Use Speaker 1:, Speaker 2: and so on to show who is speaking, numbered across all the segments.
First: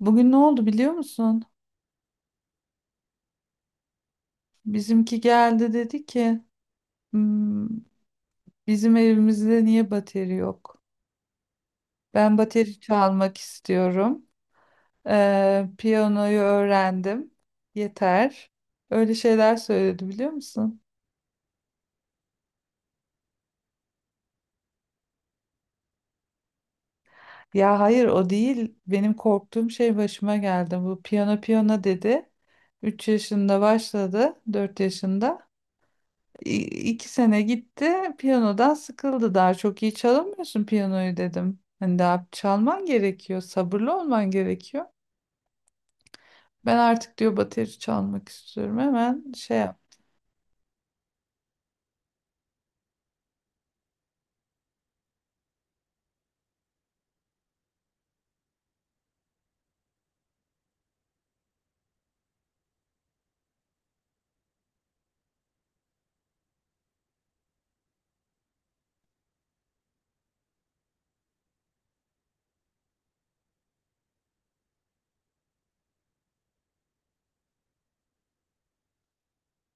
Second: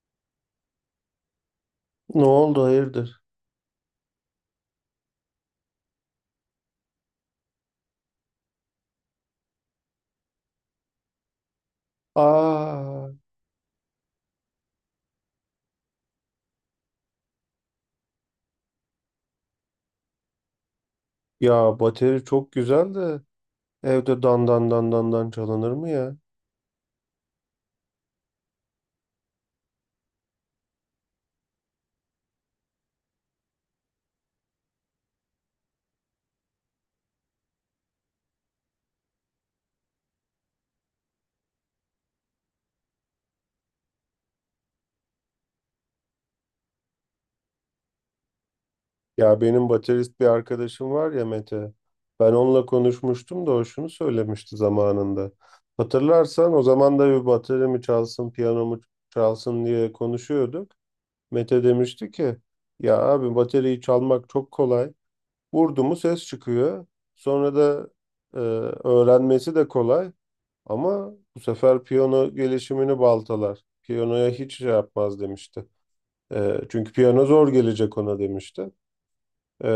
Speaker 1: Bugün ne oldu biliyor musun?
Speaker 2: Ne oldu hayırdır?
Speaker 1: Bizimki geldi dedi ki "Hmm, bizim evimizde niye bateri yok? Ben bateri
Speaker 2: Aa,
Speaker 1: çalmak istiyorum. Piyanoyu öğrendim. Yeter. Öyle şeyler söyledi biliyor musun?
Speaker 2: ya bateri çok güzel de evde dan dan dan dan dan çalınır mı ya?
Speaker 1: Ya hayır o değil. Benim korktuğum şey başıma geldi. Bu piyano piyano dedi. 3 yaşında başladı. Dört yaşında. İ- 2 sene gitti. Piyanodan sıkıldı. Daha çok iyi çalamıyorsun piyanoyu dedim. Hani daha çalman gerekiyor. Sabırlı olman gerekiyor. Ben artık diyor bateri çalmak istiyorum. Hemen
Speaker 2: Ya
Speaker 1: şey
Speaker 2: benim
Speaker 1: yap.
Speaker 2: baterist bir arkadaşım var ya Mete. Ben onunla konuşmuştum da o şunu söylemişti zamanında. Hatırlarsan o zaman da bir bateri mi çalsın, piyano mu çalsın diye konuşuyorduk. Mete demişti ki ya abi bateriyi çalmak çok kolay. Vurdu mu ses çıkıyor. Sonra da e, öğrenmesi de kolay. Ama bu sefer piyano gelişimini baltalar. Piyanoya hiç şey yapmaz demişti. Çünkü piyano zor gelecek ona demişti. E,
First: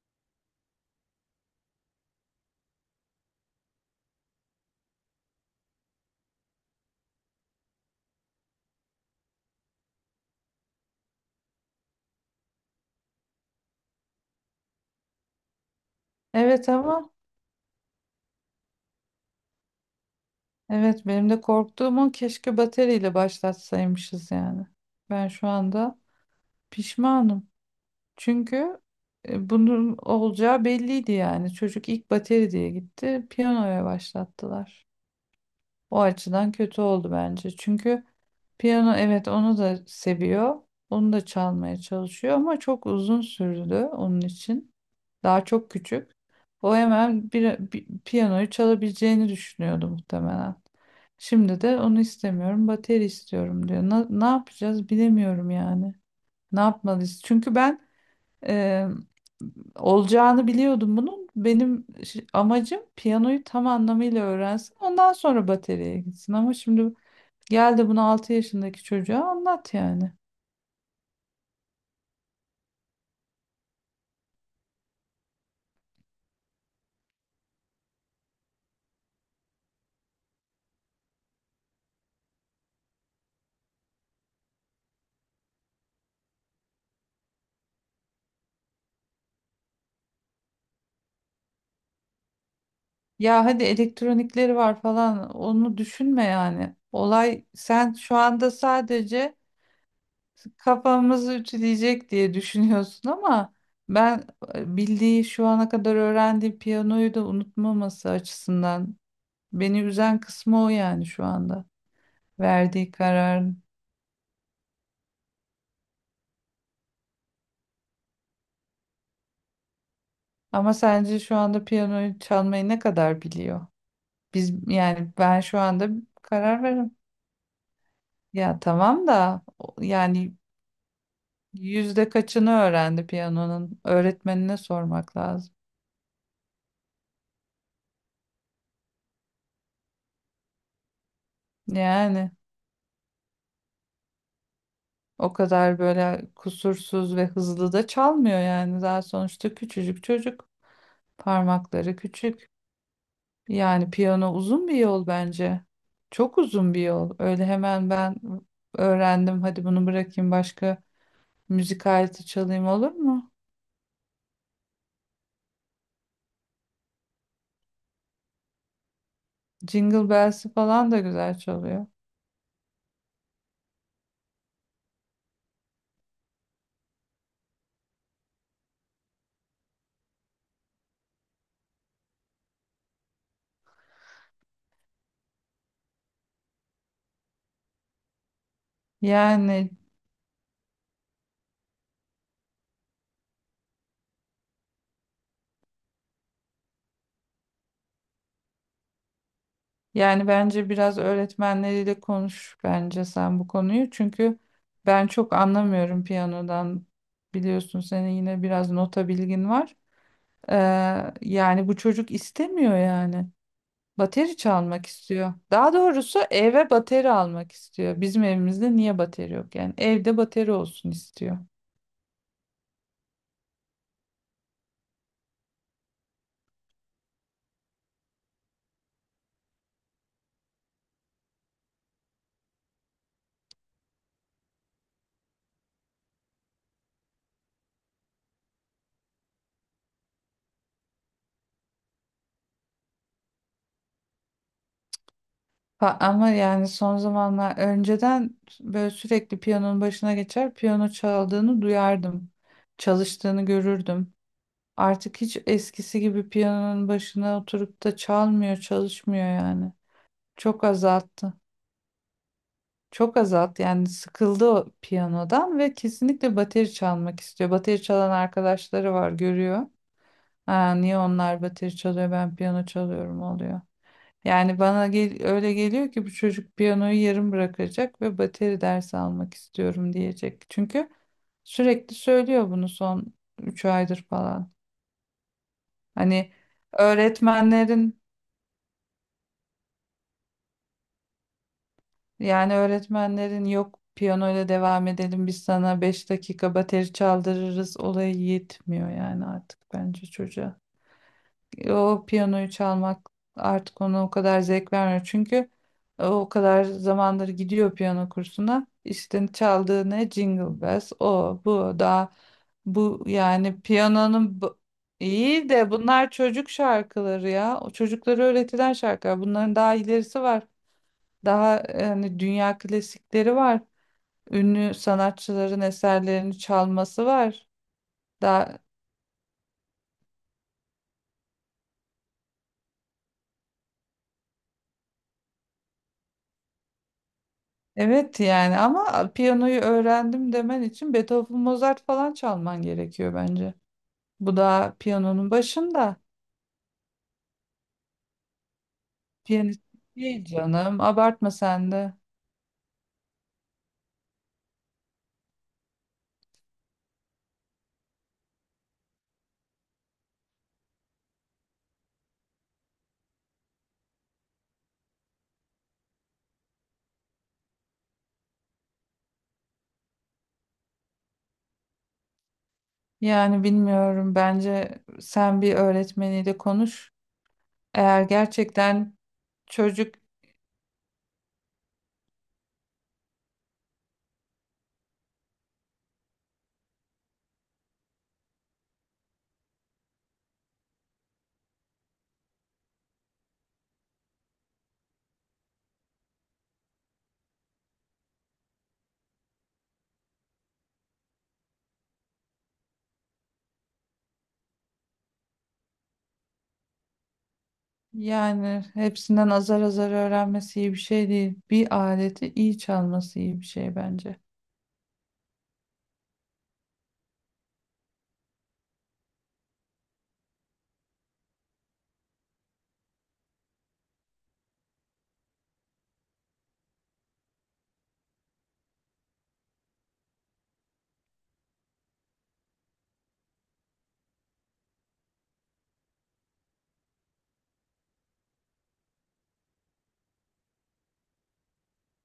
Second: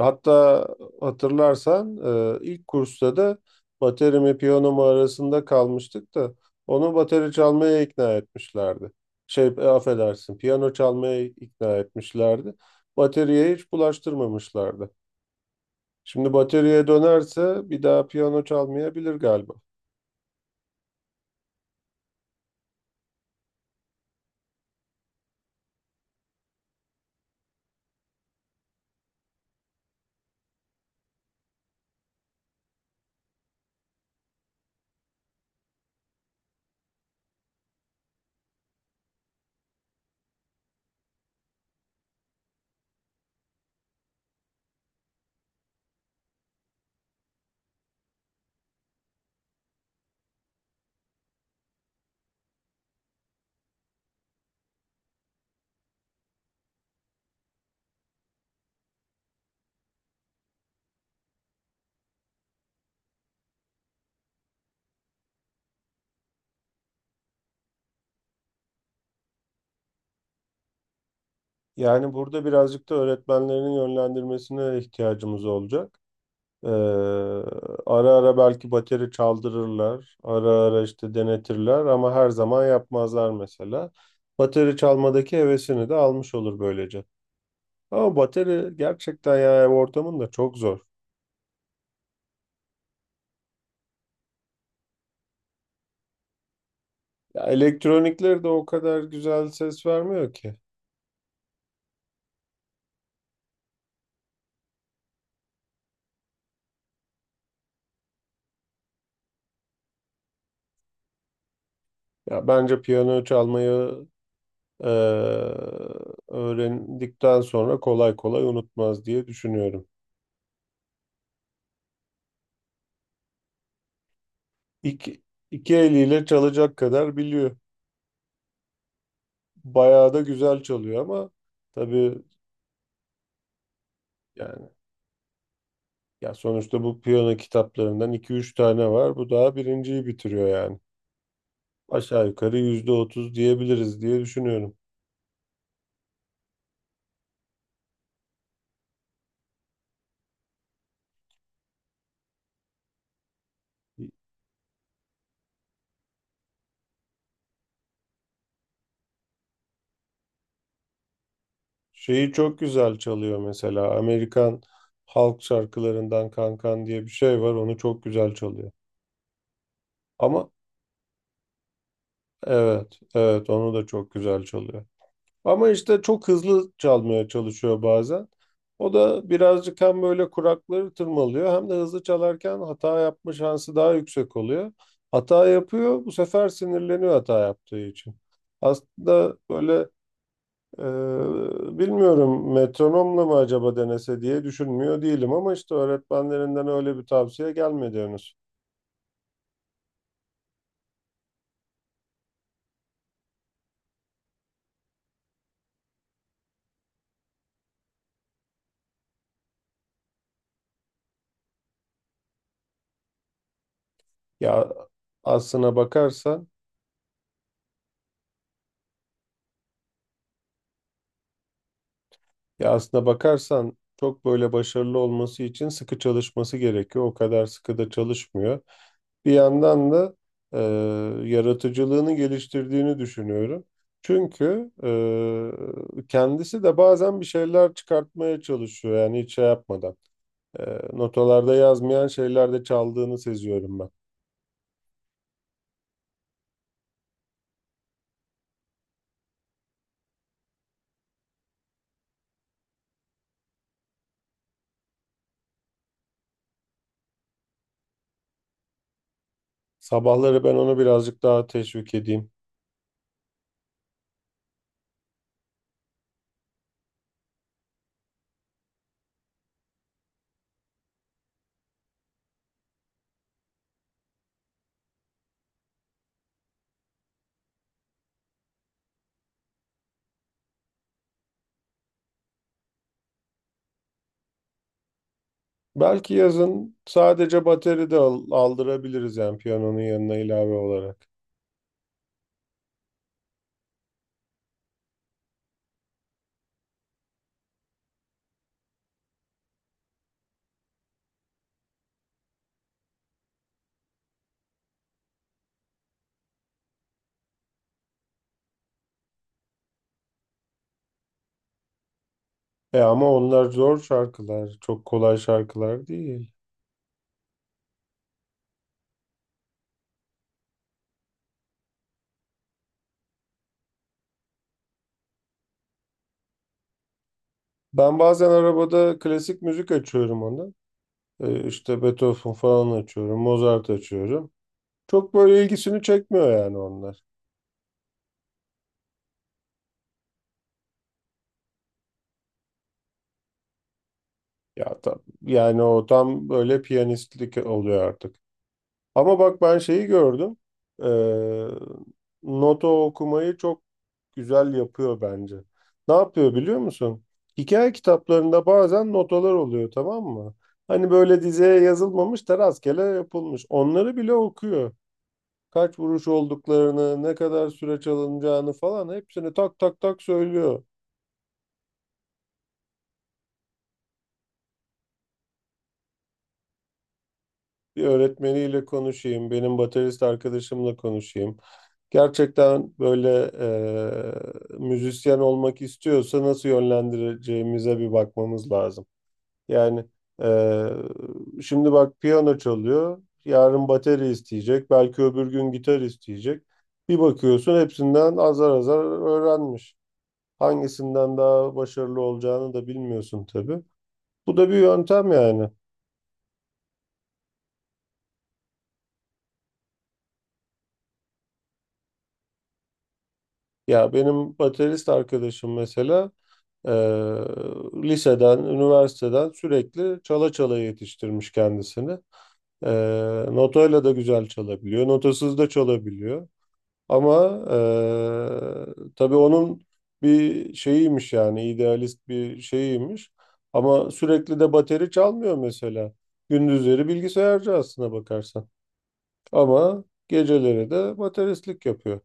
Speaker 2: Hatta hatırlarsan ilk kursta da bateri mi piyano mu arasında kalmıştık da onu bateri çalmaya ikna etmişlerdi. Şey affedersin piyano çalmaya ikna etmişlerdi. Bateriye hiç bulaştırmamışlardı. Şimdi
Speaker 1: Evet
Speaker 2: bataryaya
Speaker 1: ama
Speaker 2: dönerse bir daha piyano çalmayabilir galiba.
Speaker 1: evet benim de korktuğum o, keşke bateriyle başlatsaymışız yani. Ben şu anda pişmanım. Çünkü bunun olacağı belliydi yani. Çocuk ilk bateri diye gitti. Piyanoya başlattılar. O açıdan kötü oldu bence. Çünkü piyano, evet, onu da seviyor. Onu da çalmaya çalışıyor ama çok uzun sürdü onun için. Daha çok küçük. O hemen piyanoyu çalabileceğini düşünüyordu muhtemelen. Şimdi de onu istemiyorum, bateri istiyorum diyor. Ne yapacağız bilemiyorum yani. Ne yapmalıyız? Çünkü ben olacağını biliyordum bunun. Benim amacım piyanoyu tam anlamıyla öğrensin. Ondan sonra bataryaya gitsin. Ama şimdi gel de bunu 6 yaşındaki çocuğa anlat yani.
Speaker 2: Yani burada birazcık da öğretmenlerin yönlendirmesine ihtiyacımız olacak. Ee, Ara ara belki bateri çaldırırlar, ara ara işte denetirler ama her zaman yapmazlar mesela. Bateri çalmadaki hevesini de almış olur böylece. Ama bateri gerçekten ya ev ortamında çok zor.
Speaker 1: Ya hadi elektronikleri var falan, onu düşünme yani.
Speaker 2: Ya
Speaker 1: Olay, sen şu
Speaker 2: elektronikleri de
Speaker 1: anda
Speaker 2: o kadar
Speaker 1: sadece
Speaker 2: güzel ses vermiyor ki.
Speaker 1: kafamızı ütüleyecek diye düşünüyorsun ama ben bildiği, şu ana kadar öğrendiği piyanoyu da unutmaması açısından beni üzen kısmı o, yani şu anda
Speaker 2: Ya bence
Speaker 1: verdiği
Speaker 2: piyano
Speaker 1: karar.
Speaker 2: çalmayı e, öğrendikten sonra kolay kolay unutmaz diye düşünüyorum.
Speaker 1: Ama sence şu anda piyanoyu çalmayı ne kadar biliyor? Biz yani
Speaker 2: İki,
Speaker 1: ben şu
Speaker 2: iki
Speaker 1: anda
Speaker 2: eliyle
Speaker 1: karar
Speaker 2: çalacak
Speaker 1: veririm.
Speaker 2: kadar biliyor.
Speaker 1: Ya tamam da
Speaker 2: Bayağı da
Speaker 1: yani
Speaker 2: güzel çalıyor ama
Speaker 1: yüzde
Speaker 2: tabii
Speaker 1: kaçını öğrendi piyanonun? Öğretmenine
Speaker 2: yani
Speaker 1: sormak lazım.
Speaker 2: ya sonuçta bu piyano kitaplarından iki üç tane var. Bu daha birinciyi bitiriyor yani. Aşağı
Speaker 1: Yani
Speaker 2: yukarı %30 diyebiliriz diye düşünüyorum.
Speaker 1: o kadar böyle kusursuz ve hızlı da çalmıyor yani. Daha sonuçta küçücük çocuk. Parmakları küçük. Yani piyano uzun bir yol bence. Çok uzun bir yol. Öyle hemen ben öğrendim, hadi bunu bırakayım, başka müzik aleti
Speaker 2: Şeyi çok
Speaker 1: çalayım, olur
Speaker 2: güzel
Speaker 1: mu?
Speaker 2: çalıyor mesela. Amerikan halk şarkılarından Kankan diye bir şey var. Onu çok güzel çalıyor.
Speaker 1: Jingle
Speaker 2: Ama
Speaker 1: Bells'i falan da güzel çalıyor.
Speaker 2: evet, evet onu da çok güzel çalıyor. Ama işte çok hızlı çalmaya çalışıyor bazen. O da birazcık hem böyle kurakları tırmalıyor hem de hızlı çalarken hata yapma şansı daha yüksek oluyor. Hata yapıyor, bu sefer sinirleniyor hata yaptığı için. Aslında
Speaker 1: Yani
Speaker 2: böyle bilmiyorum metronomla mı acaba denese diye düşünmüyor değilim ama işte öğretmenlerinden öyle bir tavsiye gelmedi henüz.
Speaker 1: yani bence biraz öğretmenleriyle konuş bence sen bu konuyu. Çünkü ben çok anlamıyorum piyanodan. Biliyorsun, senin yine biraz nota bilgin var. Ee, yani bu çocuk istemiyor yani. Bateri
Speaker 2: Ya
Speaker 1: çalmak istiyor. Daha
Speaker 2: aslına
Speaker 1: doğrusu
Speaker 2: bakarsan
Speaker 1: eve bateri almak istiyor. Bizim evimizde niye bateri yok? Yani evde bateri olsun istiyor.
Speaker 2: Ya aslına bakarsan çok böyle başarılı olması için sıkı çalışması gerekiyor. O kadar sıkı da çalışmıyor. Bir yandan da e, yaratıcılığını geliştirdiğini düşünüyorum. Çünkü kendisi de bazen bir şeyler çıkartmaya çalışıyor yani hiç şey yapmadan. E, Notalarda yazmayan şeylerde çaldığını seziyorum ben.
Speaker 1: Ama yani son zamanlar, önceden böyle sürekli piyanonun başına geçer, piyano çaldığını duyardım. Çalıştığını görürdüm. Artık hiç eskisi gibi piyanonun başına oturup da çalmıyor, çalışmıyor yani.
Speaker 2: Sabahları ben
Speaker 1: Çok
Speaker 2: onu birazcık
Speaker 1: azalttı.
Speaker 2: daha teşvik edeyim.
Speaker 1: Çok azalttı, yani sıkıldı o piyanodan ve kesinlikle bateri çalmak istiyor. Bateri çalan arkadaşları var, görüyor. Ha, niye onlar bateri çalıyor ben piyano çalıyorum oluyor. Yani bana gel öyle geliyor ki bu çocuk piyanoyu yarım bırakacak ve bateri dersi almak istiyorum diyecek. Çünkü sürekli söylüyor bunu son 3 aydır falan.
Speaker 2: Belki
Speaker 1: Hani
Speaker 2: yazın sadece bateri de
Speaker 1: öğretmenlerin,
Speaker 2: aldırabiliriz yani piyanonun yanına ilave olarak.
Speaker 1: yani öğretmenlerin yok piyanoyla devam edelim biz sana 5 dakika bateri çaldırırız olayı yetmiyor yani artık bence çocuğa. O piyanoyu çalmak artık ona o kadar zevk vermiyor. Çünkü o kadar zamandır gidiyor piyano kursuna. İşte çaldığı ne? Jingle Bells. O, bu, daha
Speaker 2: E
Speaker 1: bu
Speaker 2: ama onlar
Speaker 1: yani
Speaker 2: zor
Speaker 1: piyanonun
Speaker 2: şarkılar. Çok kolay
Speaker 1: iyi de
Speaker 2: şarkılar
Speaker 1: bunlar
Speaker 2: değil.
Speaker 1: çocuk şarkıları ya. O, çocuklara öğretilen şarkılar. Bunların daha ilerisi var. Daha yani dünya klasikleri var. Ünlü sanatçıların eserlerini çalması var.
Speaker 2: Ben bazen
Speaker 1: Daha
Speaker 2: arabada klasik müzik açıyorum ona. İşte Beethoven falan açıyorum. Mozart açıyorum. Çok böyle ilgisini çekmiyor yani onlar.
Speaker 1: Evet, yani ama piyanoyu öğrendim demen için Beethoven, Mozart falan çalman gerekiyor bence. Bu da
Speaker 2: Ya tam,
Speaker 1: piyanonun
Speaker 2: yani o
Speaker 1: başında.
Speaker 2: tam böyle piyanistlik oluyor artık. Ama bak ben
Speaker 1: Piyanist
Speaker 2: şeyi
Speaker 1: değil
Speaker 2: gördüm.
Speaker 1: canım.
Speaker 2: Ee,
Speaker 1: Abartma sen de.
Speaker 2: Nota okumayı çok güzel yapıyor bence. Ne yapıyor biliyor musun? Hikaye kitaplarında bazen notalar oluyor, tamam mı? Hani böyle dizeye yazılmamış da rastgele yapılmış. Onları bile okuyor. Kaç vuruş olduklarını, ne kadar süre çalınacağını falan hepsini tak tak tak söylüyor.
Speaker 1: Yani bilmiyorum. Bence sen bir öğretmeniyle konuş.
Speaker 2: Bir
Speaker 1: Eğer
Speaker 2: öğretmeniyle
Speaker 1: gerçekten
Speaker 2: konuşayım, benim
Speaker 1: çocuk
Speaker 2: baterist arkadaşımla konuşayım. Gerçekten böyle müzisyen olmak istiyorsa nasıl yönlendireceğimize bir bakmamız lazım. Yani şimdi bak piyano çalıyor, yarın bateri isteyecek, belki öbür gün gitar isteyecek. Bir bakıyorsun hepsinden azar azar öğrenmiş. Hangisinden daha başarılı olacağını da bilmiyorsun tabii. Bu da bir yöntem yani.
Speaker 1: yani hepsinden azar azar öğrenmesi iyi bir şey değil. Bir aleti iyi çalması iyi bir şey
Speaker 2: Ya
Speaker 1: bence.
Speaker 2: benim baterist arkadaşım mesela eee, liseden, üniversiteden sürekli çala çala yetiştirmiş kendisini. Notayla da güzel çalabiliyor, notasız da çalabiliyor. Ama tabii onun bir şeyiymiş yani idealist bir şeyiymiş. Ama sürekli de bateri çalmıyor mesela. Gündüzleri bilgisayarcı aslına bakarsan. Ama geceleri de bateristlik yapıyor.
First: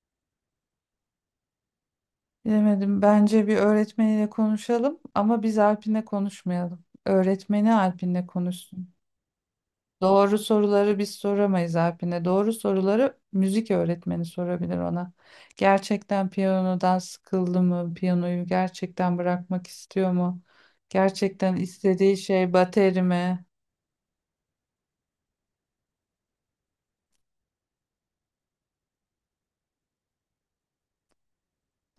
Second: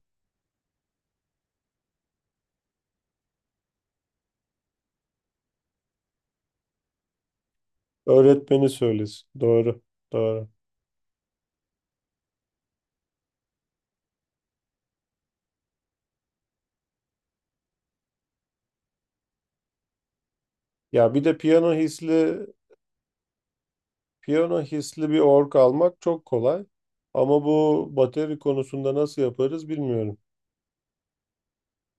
Speaker 1: Bilemedim. Bence bir öğretmeniyle konuşalım ama biz Alpin'le konuşmayalım. Öğretmeni Alpin'le
Speaker 2: Öğretmeni
Speaker 1: konuşsun.
Speaker 2: söylesin. Doğru,
Speaker 1: Doğru
Speaker 2: doğru.
Speaker 1: soruları biz soramayız Alpin'e. Doğru soruları müzik öğretmeni sorabilir ona. Gerçekten piyanodan sıkıldı mı? Piyanoyu gerçekten bırakmak istiyor mu?
Speaker 2: Ya bir de
Speaker 1: Gerçekten istediği şey bateri mi?
Speaker 2: piyano hisli bir org almak çok kolay. Ama bu bateri konusunda nasıl yaparız bilmiyorum.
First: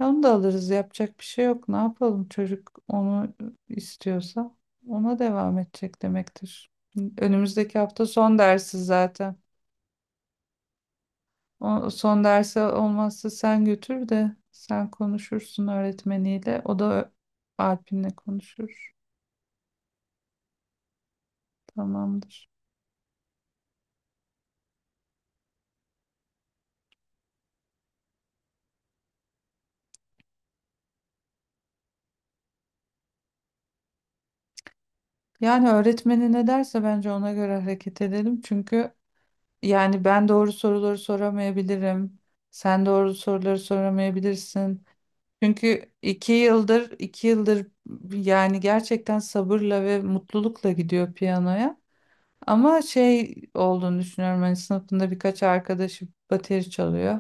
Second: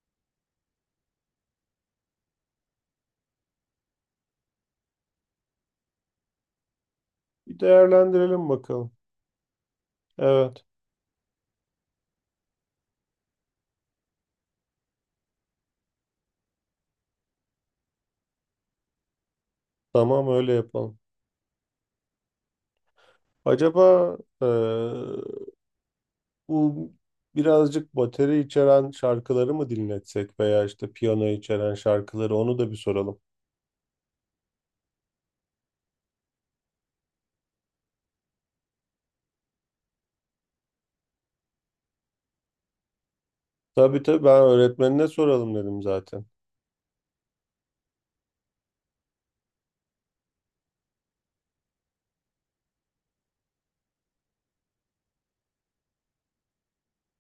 Speaker 1: Onu da alırız. Yapacak bir şey yok. Ne yapalım? Çocuk onu istiyorsa ona devam edecek demektir.
Speaker 2: Bir
Speaker 1: Önümüzdeki hafta son
Speaker 2: değerlendirelim
Speaker 1: dersi
Speaker 2: bakalım.
Speaker 1: zaten.
Speaker 2: Evet,
Speaker 1: O, son derse olmazsa sen götür de sen konuşursun öğretmeniyle. O da Alp'inle konuşur.
Speaker 2: tamam, öyle yapalım.
Speaker 1: Tamamdır.
Speaker 2: Acaba bu birazcık bateri içeren şarkıları mı dinletsek veya işte piyano içeren şarkıları onu da bir soralım.
Speaker 1: Yani öğretmeni ne derse bence ona göre hareket edelim. Çünkü yani ben doğru soruları soramayabilirim. Sen doğru soruları
Speaker 2: Tabii tabii ben
Speaker 1: soramayabilirsin.
Speaker 2: öğretmenine soralım dedim
Speaker 1: Çünkü
Speaker 2: zaten.
Speaker 1: iki yıldır yani gerçekten sabırla ve mutlulukla gidiyor piyanoya. Ama şey olduğunu düşünüyorum. Hani sınıfında birkaç arkadaşı bateri çalıyor.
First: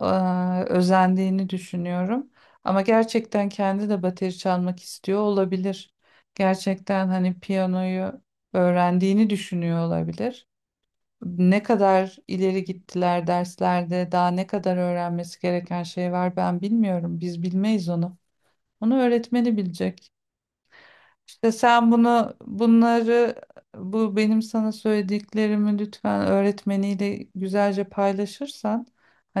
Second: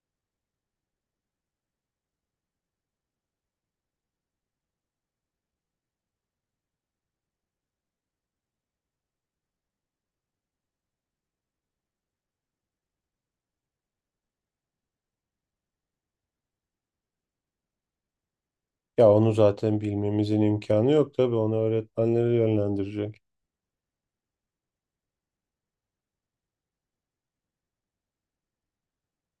Speaker 1: Özendiğini düşünüyorum. Ama gerçekten kendi de bateri çalmak istiyor olabilir. Gerçekten hani piyanoyu öğrendiğini düşünüyor olabilir. Ne kadar ileri gittiler derslerde, daha ne kadar öğrenmesi gereken şey var ben bilmiyorum. Biz bilmeyiz onu. Onu
Speaker 2: Ya onu
Speaker 1: öğretmeni
Speaker 2: zaten
Speaker 1: bilecek.
Speaker 2: bilmemizin imkanı yok tabii,
Speaker 1: İşte
Speaker 2: onu
Speaker 1: sen
Speaker 2: öğretmenleri
Speaker 1: bunu
Speaker 2: yönlendirecek.
Speaker 1: bunları benim sana söylediklerimi lütfen öğretmeniyle güzelce paylaşırsan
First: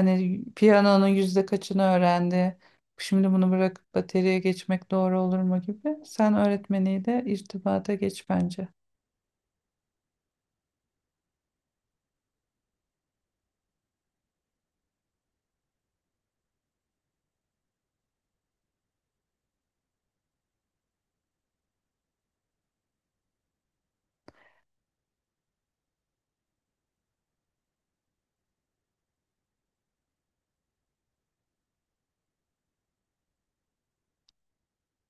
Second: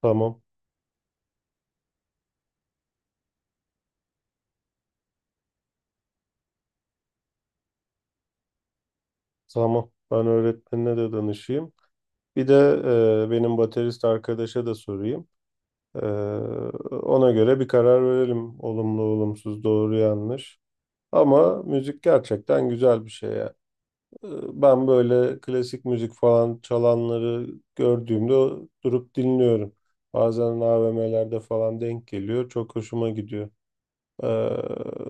Speaker 2: Tamam.
Speaker 1: piyanonun yüzde kaçını öğrendi, şimdi bunu bırakıp bateriye geçmek doğru olur mu gibi, sen öğretmeniyle irtibata geç bence.
Speaker 2: Tamam. Ben öğretmenine de danışayım. Bir de benim baterist arkadaşa da sorayım. E, Ona göre bir karar verelim. Olumlu, olumsuz, doğru, yanlış. Ama müzik gerçekten güzel bir şey ya. E, Ben böyle klasik müzik falan çalanları gördüğümde durup dinliyorum. Bazen AVM'lerde falan denk geliyor. Çok hoşuma gidiyor. E,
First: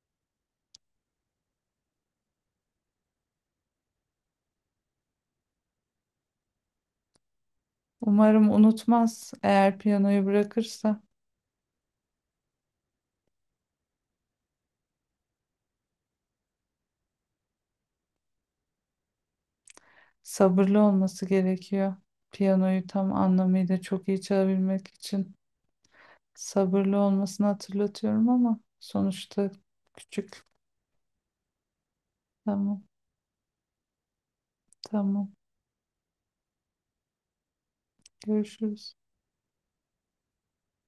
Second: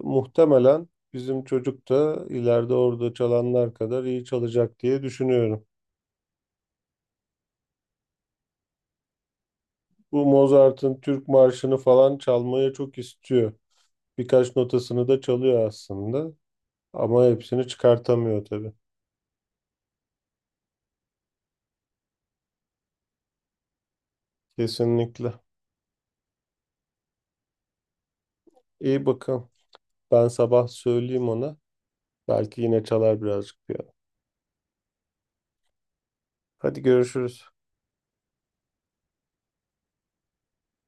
Speaker 2: Muhtemelen bizim çocuk da ileride orada çalanlar kadar iyi çalacak diye düşünüyorum.
Speaker 1: Umarım unutmaz. Eğer
Speaker 2: Bu
Speaker 1: piyanoyu
Speaker 2: Mozart'ın
Speaker 1: bırakırsa
Speaker 2: Türk Marşı'nı falan çalmaya çok istiyor. Birkaç notasını da çalıyor aslında. Ama hepsini çıkartamıyor tabii.
Speaker 1: sabırlı olması gerekiyor. Piyanoyu tam anlamıyla çok iyi çalabilmek
Speaker 2: Kesinlikle.
Speaker 1: için sabırlı olmasını hatırlatıyorum ama
Speaker 2: İyi bakalım.
Speaker 1: sonuçta
Speaker 2: Ben
Speaker 1: küçük.
Speaker 2: sabah söyleyeyim ona. Belki
Speaker 1: Tamam,
Speaker 2: yine çalar birazcık piyano.
Speaker 1: tamam.
Speaker 2: Hadi görüşürüz.
Speaker 1: Görüşürüz.